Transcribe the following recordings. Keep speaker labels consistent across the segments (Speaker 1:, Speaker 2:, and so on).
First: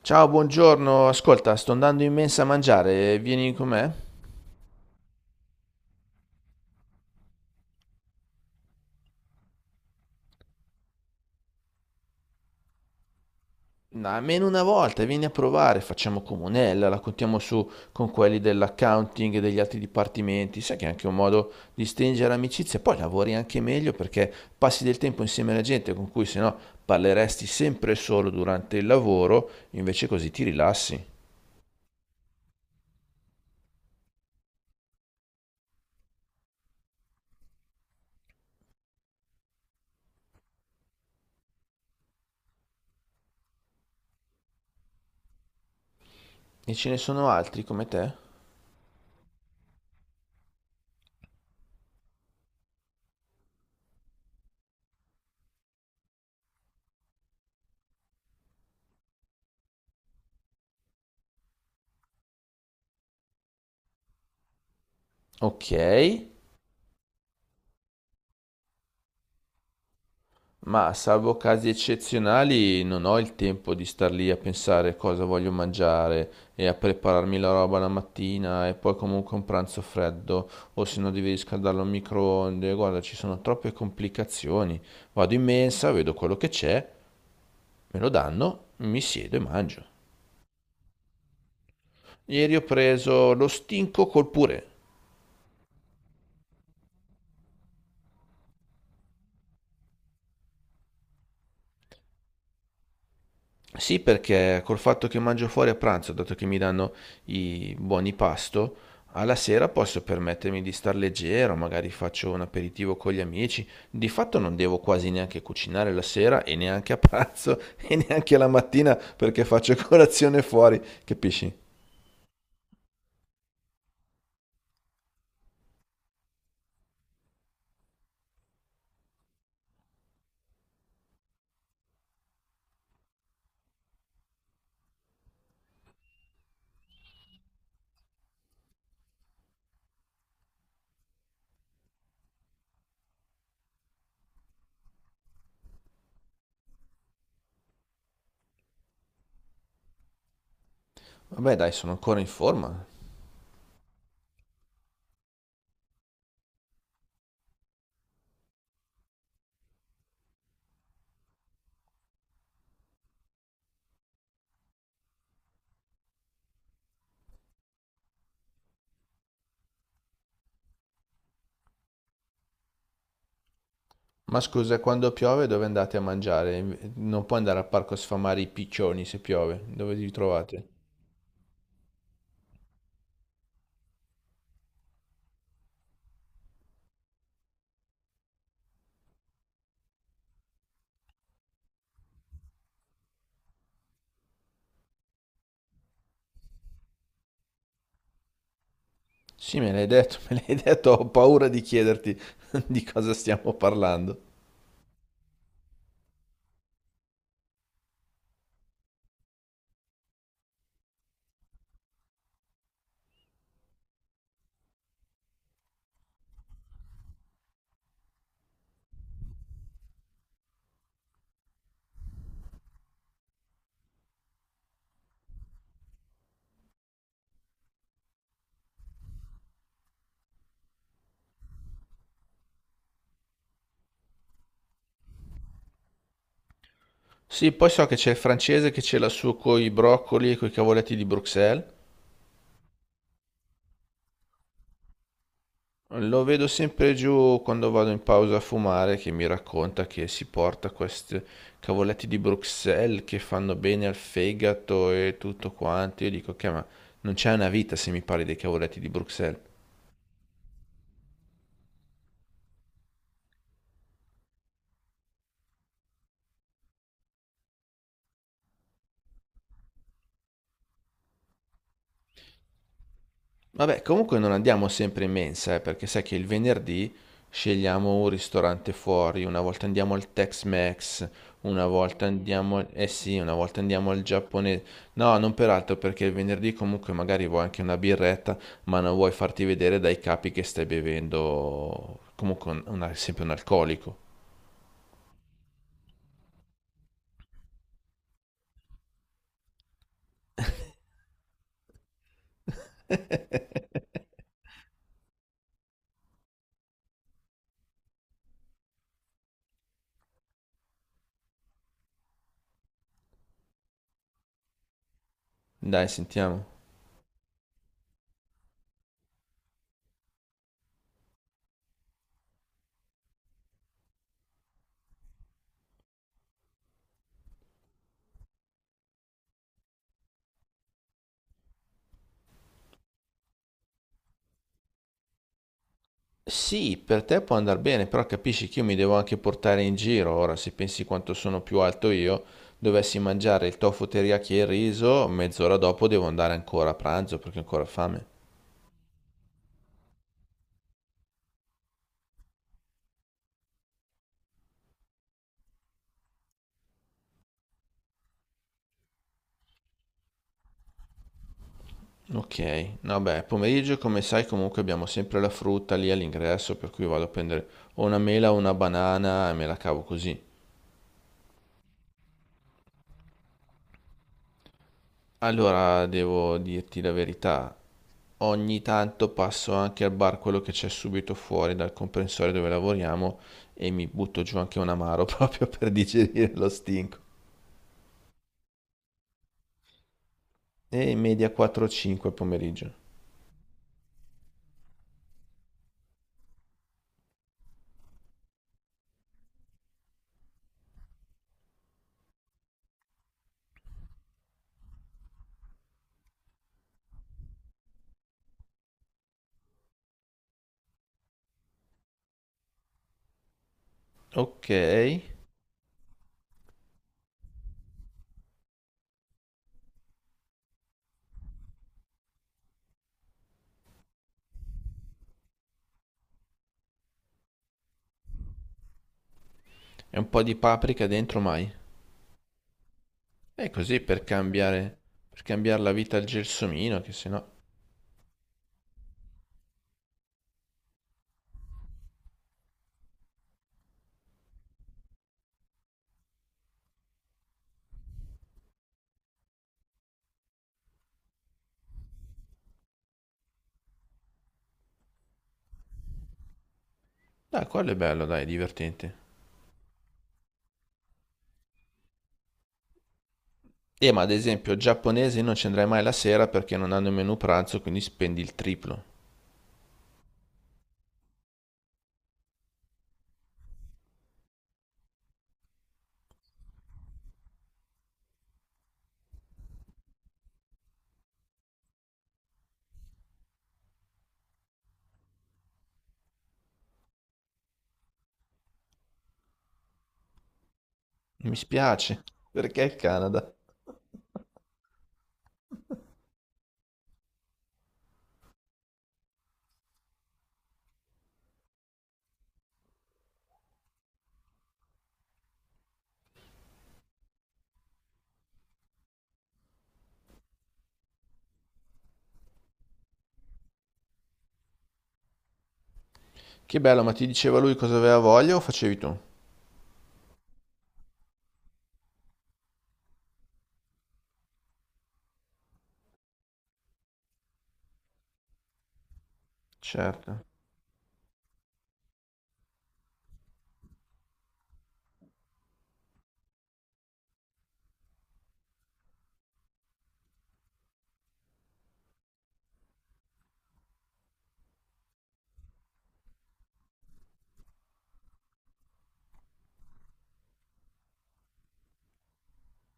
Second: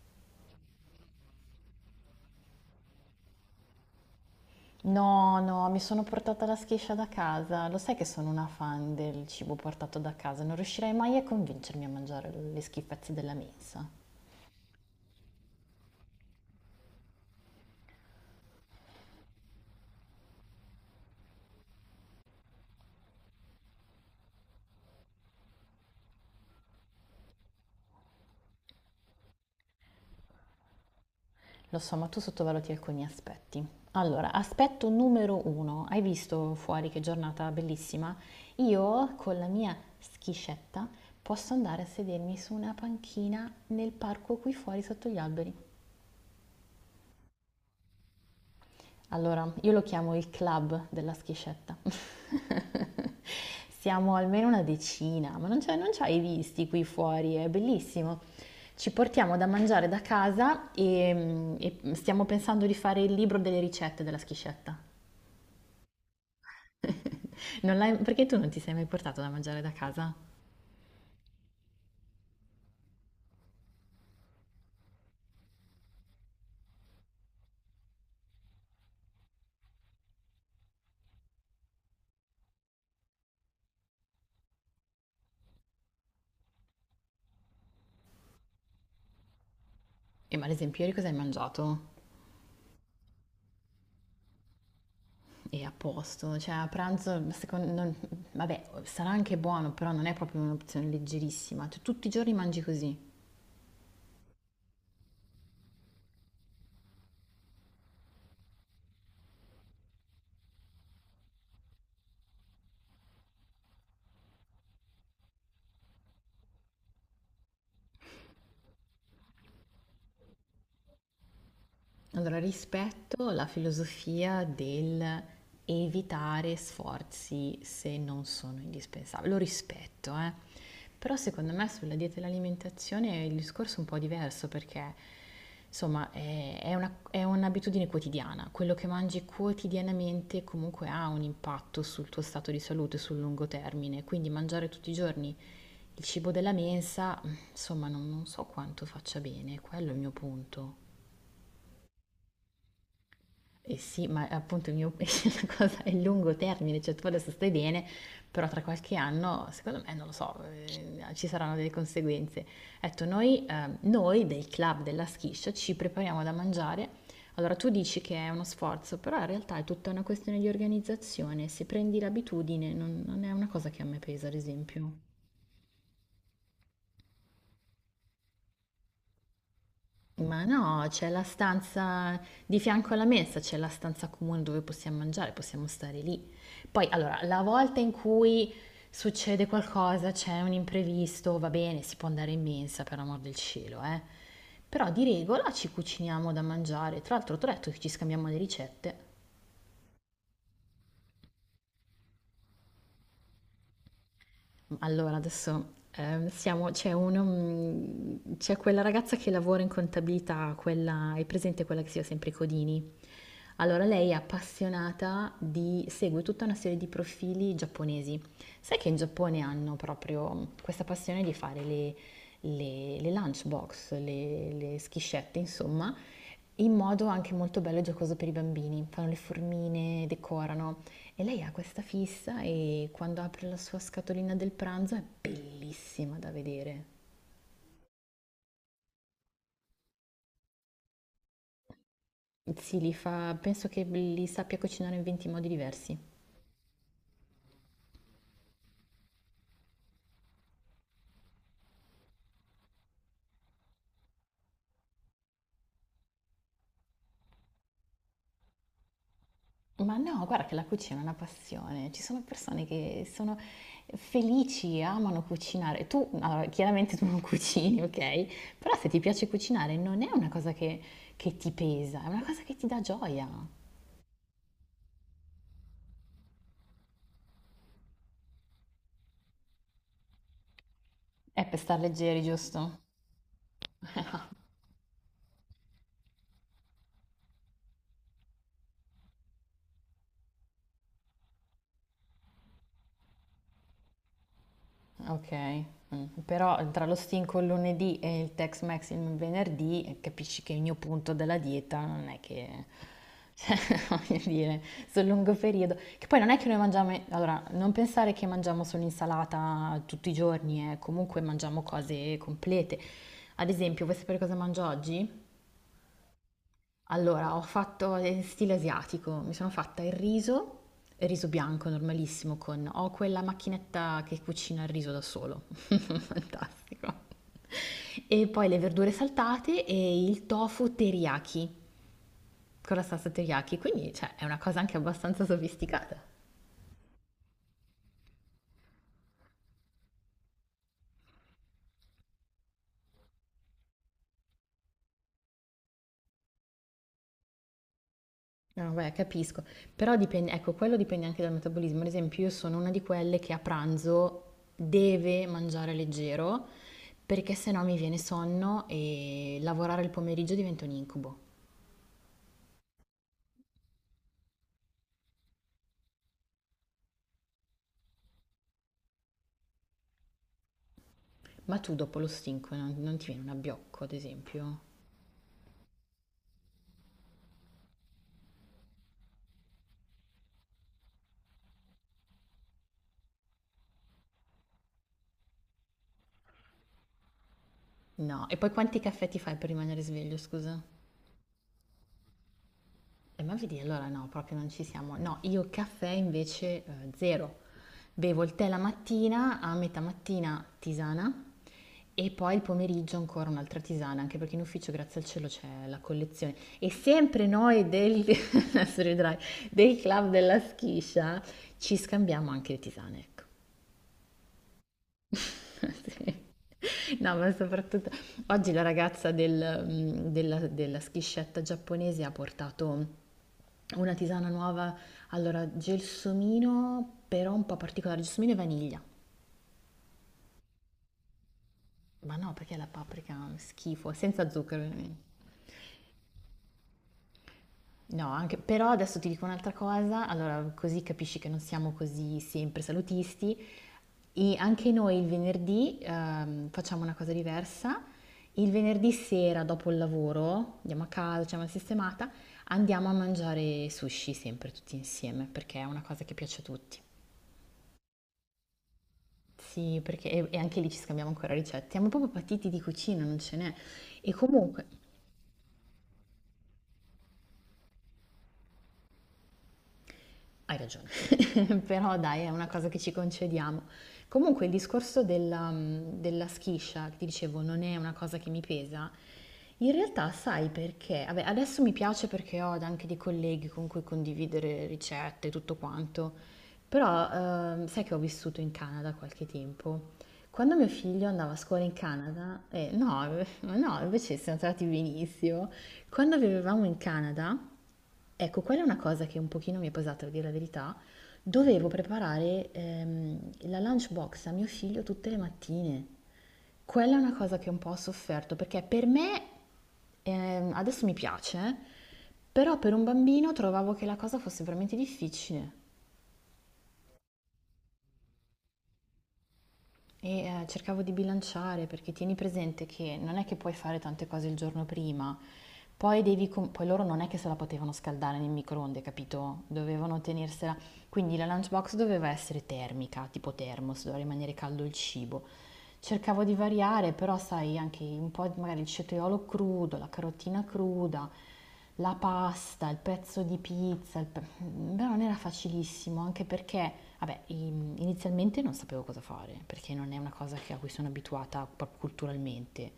Speaker 1: Ciao, buongiorno. Ascolta, sto andando in mensa a mangiare, vieni con me?
Speaker 2: No, no, mi sono portata la schiscia da casa. Lo sai che sono una fan del cibo portato da casa, non riuscirei mai a convincermi a mangiare le schifezze della mensa.
Speaker 1: No, almeno una volta, vieni a provare, facciamo comunella, la contiamo su con quelli dell'accounting e degli altri dipartimenti. Sai che è anche un modo di stringere amicizia, poi lavori anche meglio perché passi del tempo insieme alla gente con cui sennò parleresti sempre solo durante il lavoro, invece così ti rilassi.
Speaker 2: Lo so, ma tu sottovaluti alcuni aspetti. Allora, aspetto numero uno. Hai visto fuori che giornata bellissima? Io con la mia schiscetta posso andare a sedermi su una panchina nel parco qui fuori sotto gli alberi.
Speaker 1: E ce ne sono altri come te?
Speaker 2: Allora, io lo chiamo il club della schiscetta. Siamo almeno una decina, ma non ci hai visti qui fuori, è bellissimo. Ci portiamo da mangiare da casa e stiamo pensando di fare il libro delle ricette della schiscetta.
Speaker 1: Ok.
Speaker 2: Non l'hai- perché tu non ti sei mai portato da mangiare da casa?
Speaker 1: Ma salvo casi eccezionali non ho il tempo di star lì a pensare cosa voglio mangiare e a prepararmi la roba la mattina e poi comunque un pranzo freddo o se no devi riscaldarlo al microonde. Guarda, ci sono troppe complicazioni. Vado in mensa, vedo quello che c'è, me lo danno, mi siedo e mangio.
Speaker 2: E ma ad esempio ieri cosa hai mangiato?
Speaker 1: Ieri ho preso lo stinco col purè.
Speaker 2: E a posto, cioè a pranzo, secondo, vabbè, sarà anche buono, però non è proprio un'opzione leggerissima. Tu tutti i giorni mangi così.
Speaker 1: Sì, perché col fatto che mangio fuori a pranzo, dato che mi danno i buoni pasto, alla sera posso permettermi di star leggero, magari faccio un aperitivo con gli amici. Di fatto non devo quasi neanche cucinare la sera e neanche a pranzo e neanche la mattina perché faccio colazione fuori, capisci?
Speaker 2: Allora, rispetto la filosofia del evitare sforzi se non sono indispensabili, lo rispetto, eh. Però secondo me sulla dieta e l'alimentazione il discorso è un po' diverso perché, insomma, è è un'abitudine quotidiana. Quello che mangi quotidianamente comunque ha un impatto sul tuo stato di salute sul lungo termine, quindi mangiare tutti i giorni il cibo della mensa, insomma, non so quanto faccia bene, quello è il mio punto.
Speaker 1: Vabbè, dai, sono ancora in forma.
Speaker 2: Eh sì, ma appunto il mio, la cosa è il lungo termine, cioè tu adesso stai bene, però tra qualche anno, secondo me, non lo so, ci saranno delle conseguenze. Ho detto, noi del club della schiscia ci prepariamo da mangiare. Allora tu dici che è uno sforzo, però in realtà è tutta una questione di organizzazione. Se prendi l'abitudine, non è una cosa che a me pesa, ad
Speaker 1: Ma scusa,
Speaker 2: esempio.
Speaker 1: quando piove dove andate a mangiare? Non puoi andare al parco a sfamare i piccioni se piove. Dove vi
Speaker 2: Ma
Speaker 1: trovate?
Speaker 2: no, c'è la stanza di fianco alla mensa, c'è la stanza comune dove possiamo mangiare, possiamo stare lì. Poi, allora, la volta in cui succede qualcosa, c'è un imprevisto, va bene, si può andare in mensa, per amor del cielo, eh. Però di regola ci cuciniamo da mangiare. Tra l'altro, ti ho detto che ci scambiamo le ricette.
Speaker 1: Sì, me l'hai detto, me l'hai detto, ho paura di chiederti di cosa stiamo parlando.
Speaker 2: Allora adesso, siamo c'è uno mhmm, c'è quella ragazza che lavora in contabilità, quella hai presente quella che si chiama sempre Codini? Allora lei è appassionata di segue tutta una serie di profili giapponesi. Sai che in Giappone hanno proprio questa passione di fare le lunchbox, le schiscette, insomma, in modo anche molto bello e giocoso per i bambini. Fanno le formine, decorano e lei ha questa fissa e quando apre la sua scatolina del pranzo è bellissima da vedere.
Speaker 1: Sì, poi so che c'è il francese che ce l'ha su coi broccoli e coi cavoletti di Bruxelles.
Speaker 2: Sì, li fa, penso che li sappia cucinare in 20 modi diversi.
Speaker 1: Lo vedo sempre giù quando vado in pausa a fumare che mi racconta che si porta questi cavoletti di Bruxelles che fanno bene al fegato e tutto quanto. Io dico che ma non c'è una vita se mi parli dei cavoletti di Bruxelles.
Speaker 2: Ma no, guarda che la cucina è una passione. Ci sono persone che sono felici, amano cucinare. Tu, allora, chiaramente tu non cucini, ok? Però se ti piace cucinare non è una cosa che ti pesa, è una cosa che ti dà gioia.
Speaker 1: Vabbè, comunque non andiamo sempre in mensa, perché sai che il venerdì scegliamo un ristorante fuori, una volta andiamo al Tex-Mex,
Speaker 2: È per
Speaker 1: una
Speaker 2: star
Speaker 1: volta
Speaker 2: leggeri,
Speaker 1: andiamo,
Speaker 2: giusto?
Speaker 1: eh sì, una volta andiamo al giapponese. No, non peraltro, perché il venerdì comunque magari vuoi anche una birretta, ma non vuoi farti vedere dai capi che stai bevendo comunque sempre un alcolico.
Speaker 2: Ok, mm. però tra lo stinco il lunedì e il Tex-Mex il venerdì capisci che il mio punto della dieta non è che, cioè, voglio dire, sul lungo periodo, che poi non è che noi mangiamo, allora, non pensare che mangiamo solo insalata tutti i giorni, comunque mangiamo cose complete. Ad esempio, vuoi sapere cosa mangio oggi?
Speaker 1: Dai, sentiamo.
Speaker 2: Allora, ho fatto in stile asiatico, mi sono fatta il riso bianco normalissimo con... Ho quella macchinetta che cucina il riso da solo, fantastico. E poi le verdure saltate e il tofu teriyaki, con la salsa teriyaki, quindi cioè, è una cosa anche abbastanza sofisticata.
Speaker 1: Sì, per te può andare bene, però capisci che io mi devo anche portare in giro. Ora, se pensi quanto sono più alto io, dovessi mangiare il tofu teriyaki e il riso, mezz'ora dopo devo andare ancora a pranzo perché ho ancora fame.
Speaker 2: No, beh, capisco. Però dipende, ecco, quello dipende anche dal metabolismo. Ad esempio, io sono una di quelle che a pranzo deve mangiare leggero perché sennò mi viene sonno e lavorare il pomeriggio diventa un incubo.
Speaker 1: Ok, vabbè, pomeriggio come sai comunque abbiamo sempre la frutta lì all'ingresso, per cui vado a prendere o una mela o una banana e me la cavo così.
Speaker 2: Ma tu dopo lo stinco non ti viene un abbiocco, ad esempio?
Speaker 1: Allora, devo dirti la verità, ogni tanto passo anche al bar quello che c'è subito fuori dal comprensorio dove lavoriamo e mi butto giù anche un amaro proprio per digerire lo stinco.
Speaker 2: No. E poi quanti caffè ti fai per rimanere sveglio, scusa?
Speaker 1: E in media 4-5 al pomeriggio.
Speaker 2: Ma vedi, allora no, proprio non ci siamo. No, io caffè invece zero. Bevo il tè la mattina, a metà mattina tisana e poi il pomeriggio ancora un'altra tisana, anche perché in ufficio, grazie al cielo, c'è la collezione. E sempre noi del, adesso riderai, del club della schiscia ci scambiamo anche le tisane, ecco.
Speaker 1: Ok, e
Speaker 2: Sì. No, ma soprattutto oggi la ragazza della schiscetta giapponese ha portato una tisana nuova, allora gelsomino, però un po' particolare, gelsomino e vaniglia.
Speaker 1: un po' di paprika dentro mai.
Speaker 2: Ma no, perché la paprika è
Speaker 1: E così
Speaker 2: schifo, senza zucchero, ovviamente.
Speaker 1: per cambiare la vita al gelsomino, che sennò...
Speaker 2: No, anche, però adesso ti dico un'altra cosa, allora così capisci che non siamo così sempre salutisti. E anche noi il venerdì facciamo una cosa diversa. Il venerdì sera dopo il lavoro, andiamo a casa, facciamo la sistemata, andiamo a mangiare sushi sempre tutti insieme perché è una cosa che piace a tutti.
Speaker 1: Dai, quello è bello, dai, è divertente.
Speaker 2: Sì, perché e anche lì ci scambiamo ancora ricette. Siamo proprio patiti di cucina, non ce n'è.
Speaker 1: E ma ad
Speaker 2: E
Speaker 1: esempio,
Speaker 2: comunque.
Speaker 1: giapponesi non ci andrai mai la sera perché non hanno il menù pranzo, quindi spendi il triplo.
Speaker 2: Hai ragione, però dai, è una cosa che ci concediamo. Comunque il discorso della schiscia, che ti dicevo, non è una cosa che mi pesa, in realtà sai perché? Vabbè, adesso mi piace perché ho anche dei colleghi con cui condividere ricette e tutto quanto, però sai che ho vissuto in Canada qualche tempo. Quando mio figlio andava
Speaker 1: Mi
Speaker 2: a scuola in
Speaker 1: spiace,
Speaker 2: Canada,
Speaker 1: perché il
Speaker 2: no,
Speaker 1: Canada?
Speaker 2: no, invece siamo andati benissimo, quando vivevamo in Canada, ecco, quella è una cosa che un pochino mi è pesata, a dire la verità. Dovevo preparare la lunchbox a mio figlio tutte le mattine. Quella è una cosa che un po' ho sofferto, perché per me adesso mi piace, però per un bambino trovavo che la cosa fosse veramente difficile.
Speaker 1: Che bello, ma ti diceva lui cosa aveva voglia o facevi tu?
Speaker 2: Cercavo di bilanciare perché tieni presente che non è che puoi fare tante cose il giorno prima, poi devi poi loro non è che se la potevano scaldare nel microonde, capito? Dovevano
Speaker 1: Certo.
Speaker 2: tenersela. Quindi la lunchbox doveva essere termica, tipo thermos, doveva rimanere caldo il cibo. Cercavo di variare, però sai, anche un po' di- magari il cetriolo crudo, la carotina cruda, la pasta, il pezzo di pizza, il però non era facilissimo, anche perché, vabbè, inizialmente non sapevo cosa fare, perché non è una cosa che- a cui sono abituata proprio culturalmente.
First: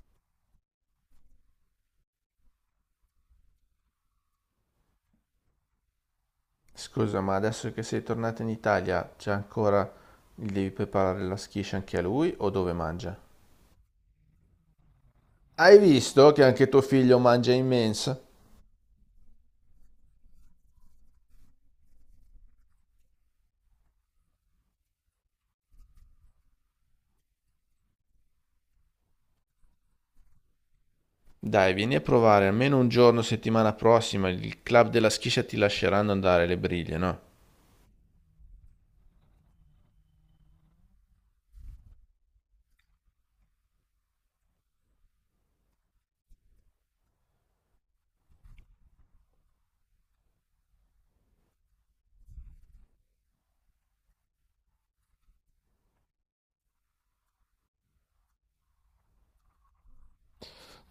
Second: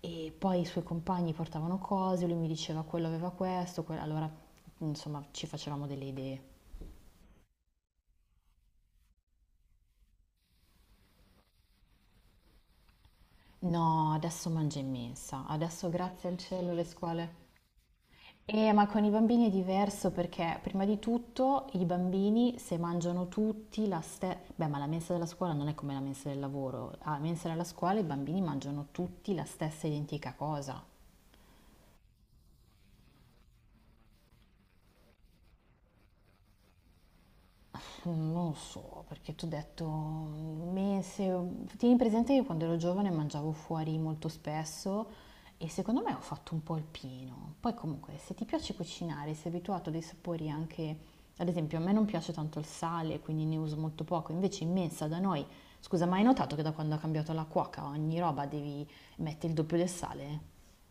Speaker 2: E poi i suoi compagni portavano cose, lui mi diceva quello aveva questo, allora insomma ci facevamo delle idee.
Speaker 1: Scusa, ma adesso che sei tornata in Italia, c'è ancora... Gli devi preparare la schiscia anche a lui o dove mangia?
Speaker 2: No, adesso mangia in mensa,
Speaker 1: Hai
Speaker 2: adesso grazie
Speaker 1: visto
Speaker 2: al
Speaker 1: che anche
Speaker 2: cielo
Speaker 1: tuo
Speaker 2: le
Speaker 1: figlio
Speaker 2: scuole.
Speaker 1: mangia immensa?
Speaker 2: Ma con i bambini è diverso perché prima di tutto i bambini se mangiano tutti la stessa... Beh, ma la mensa della scuola non è come la mensa del lavoro. Alla mensa della scuola i bambini mangiano tutti la stessa identica cosa.
Speaker 1: Dai, vieni a provare almeno un giorno settimana prossima, il club della schiscia ti lasceranno andare le briglie, no?
Speaker 2: Mm, non lo so, perché tu hai detto mese. Tieni presente che quando ero giovane mangiavo fuori molto spesso e secondo me ho fatto un po' il pieno. Poi comunque, se ti piace cucinare, sei abituato a dei sapori anche, ad esempio, a me non piace tanto il sale, quindi ne uso molto poco, invece in mensa da noi, scusa, ma hai notato che da quando ha cambiato la cuoca ogni roba devi mettere il doppio del sale?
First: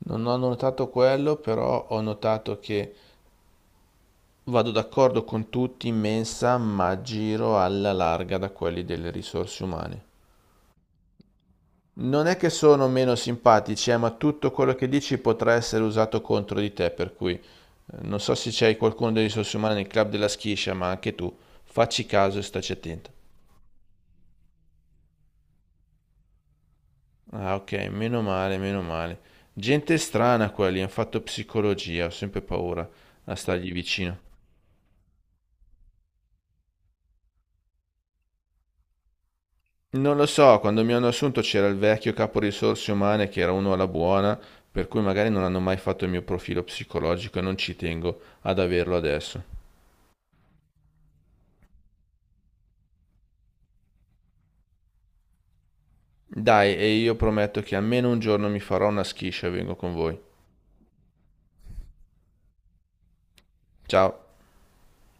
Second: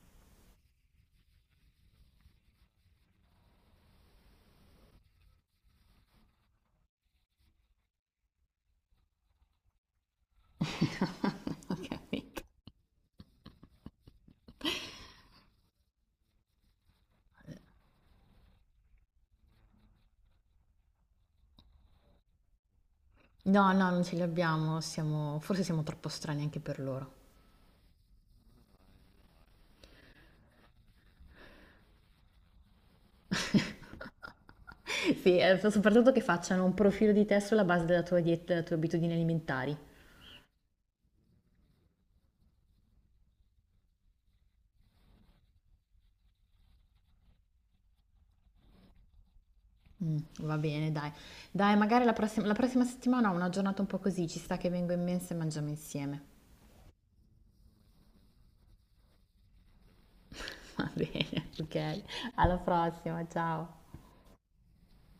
Speaker 1: Non ho notato quello, però ho notato che vado d'accordo con tutti in mensa, ma giro alla larga da quelli delle risorse umane. Non è che sono meno simpatici, ma tutto quello che dici potrà essere usato contro di te, per cui non so se c'hai qualcuno delle risorse umane nel club della schiscia, ma anche tu, facci caso e staci attenta.
Speaker 2: No, no, non ce li abbiamo, siamo, forse siamo troppo strani anche per loro.
Speaker 1: Ah, ok, meno male, meno male. Gente strana quelli, hanno fatto psicologia, ho sempre paura a stargli vicino.
Speaker 2: Sì, soprattutto che facciano un profilo di te sulla base della tua dieta, delle tue abitudini alimentari.
Speaker 1: Non lo so, quando mi hanno assunto c'era il vecchio capo risorse umane che era uno alla buona, per cui magari non hanno mai fatto il mio profilo psicologico e non ci tengo ad averlo adesso.
Speaker 2: Mm, va bene, dai. Dai, magari la prossima settimana ho una giornata un po' così, ci sta che vengo in mensa e mangiamo insieme.
Speaker 1: Dai, e io prometto che almeno un giorno mi farò una schiscia e vengo con voi.
Speaker 2: Va bene, ok. Alla prossima, ciao.
Speaker 1: Ciao.